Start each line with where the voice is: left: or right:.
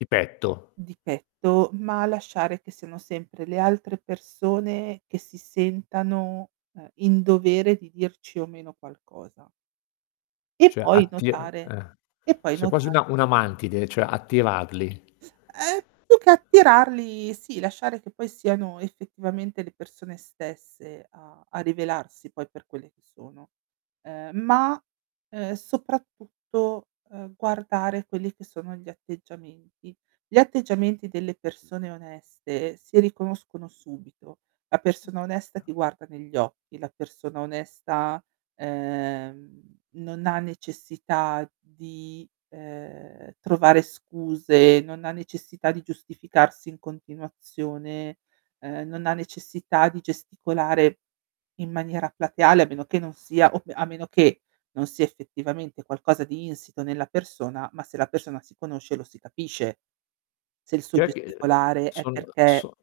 left: Di petto.
right: Di petto, ma lasciare che siano sempre le altre persone che si sentano, ehm, in dovere di dirci o meno qualcosa. E
left: Cioè
right: poi
left: attir
right: notare
left: ehm,
right: e poi
left: sei quasi
right: notare
left: una una mantide, cioè attirarli.
right: Ehm, più che attirarli, sì, lasciare che poi siano effettivamente le persone stesse a a rivelarsi poi per quelle che sono, ehm, ma, ehm, soprattutto, uhm, guardare quelli che sono gli atteggiamenti. Gli atteggiamenti delle persone oneste si riconoscono subito. La persona onesta ti guarda negli occhi, la persona onesta, ehm, non ha necessità di, ehm, trovare scuse, non ha necessità di giustificarsi in continuazione, ehm, non ha necessità di gesticolare in maniera plateale a meno che non sia, op a meno che non sia effettivamente qualcosa di insito nella persona, ma se la persona si conosce lo si capisce se il suo
left: Eh i ehm,
right: gesticolare è
left: sono,
right: perché
left: so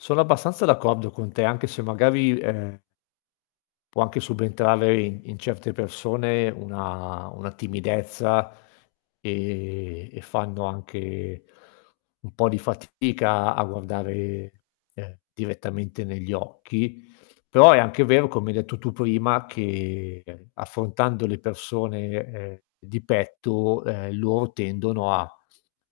left: sono abbastanza d'accordo con te, anche se magari, ehm può anche subentrare in in certe persone una una timidezza, ehm, e fanno anche un po' di fatica a guardare, ehm, direttamente negli occhi. Però è anche vero, come hai detto tu prima, che, ehm, affrontando le persone, ehm, di petto, ehm, loro tendono a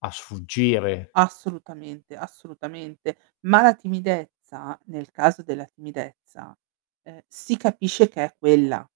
left: a sfuggire.
right: Assolutamente, assolutamente. Ma la timidezza nel caso della timidezza, ehm, si capisce che è quella.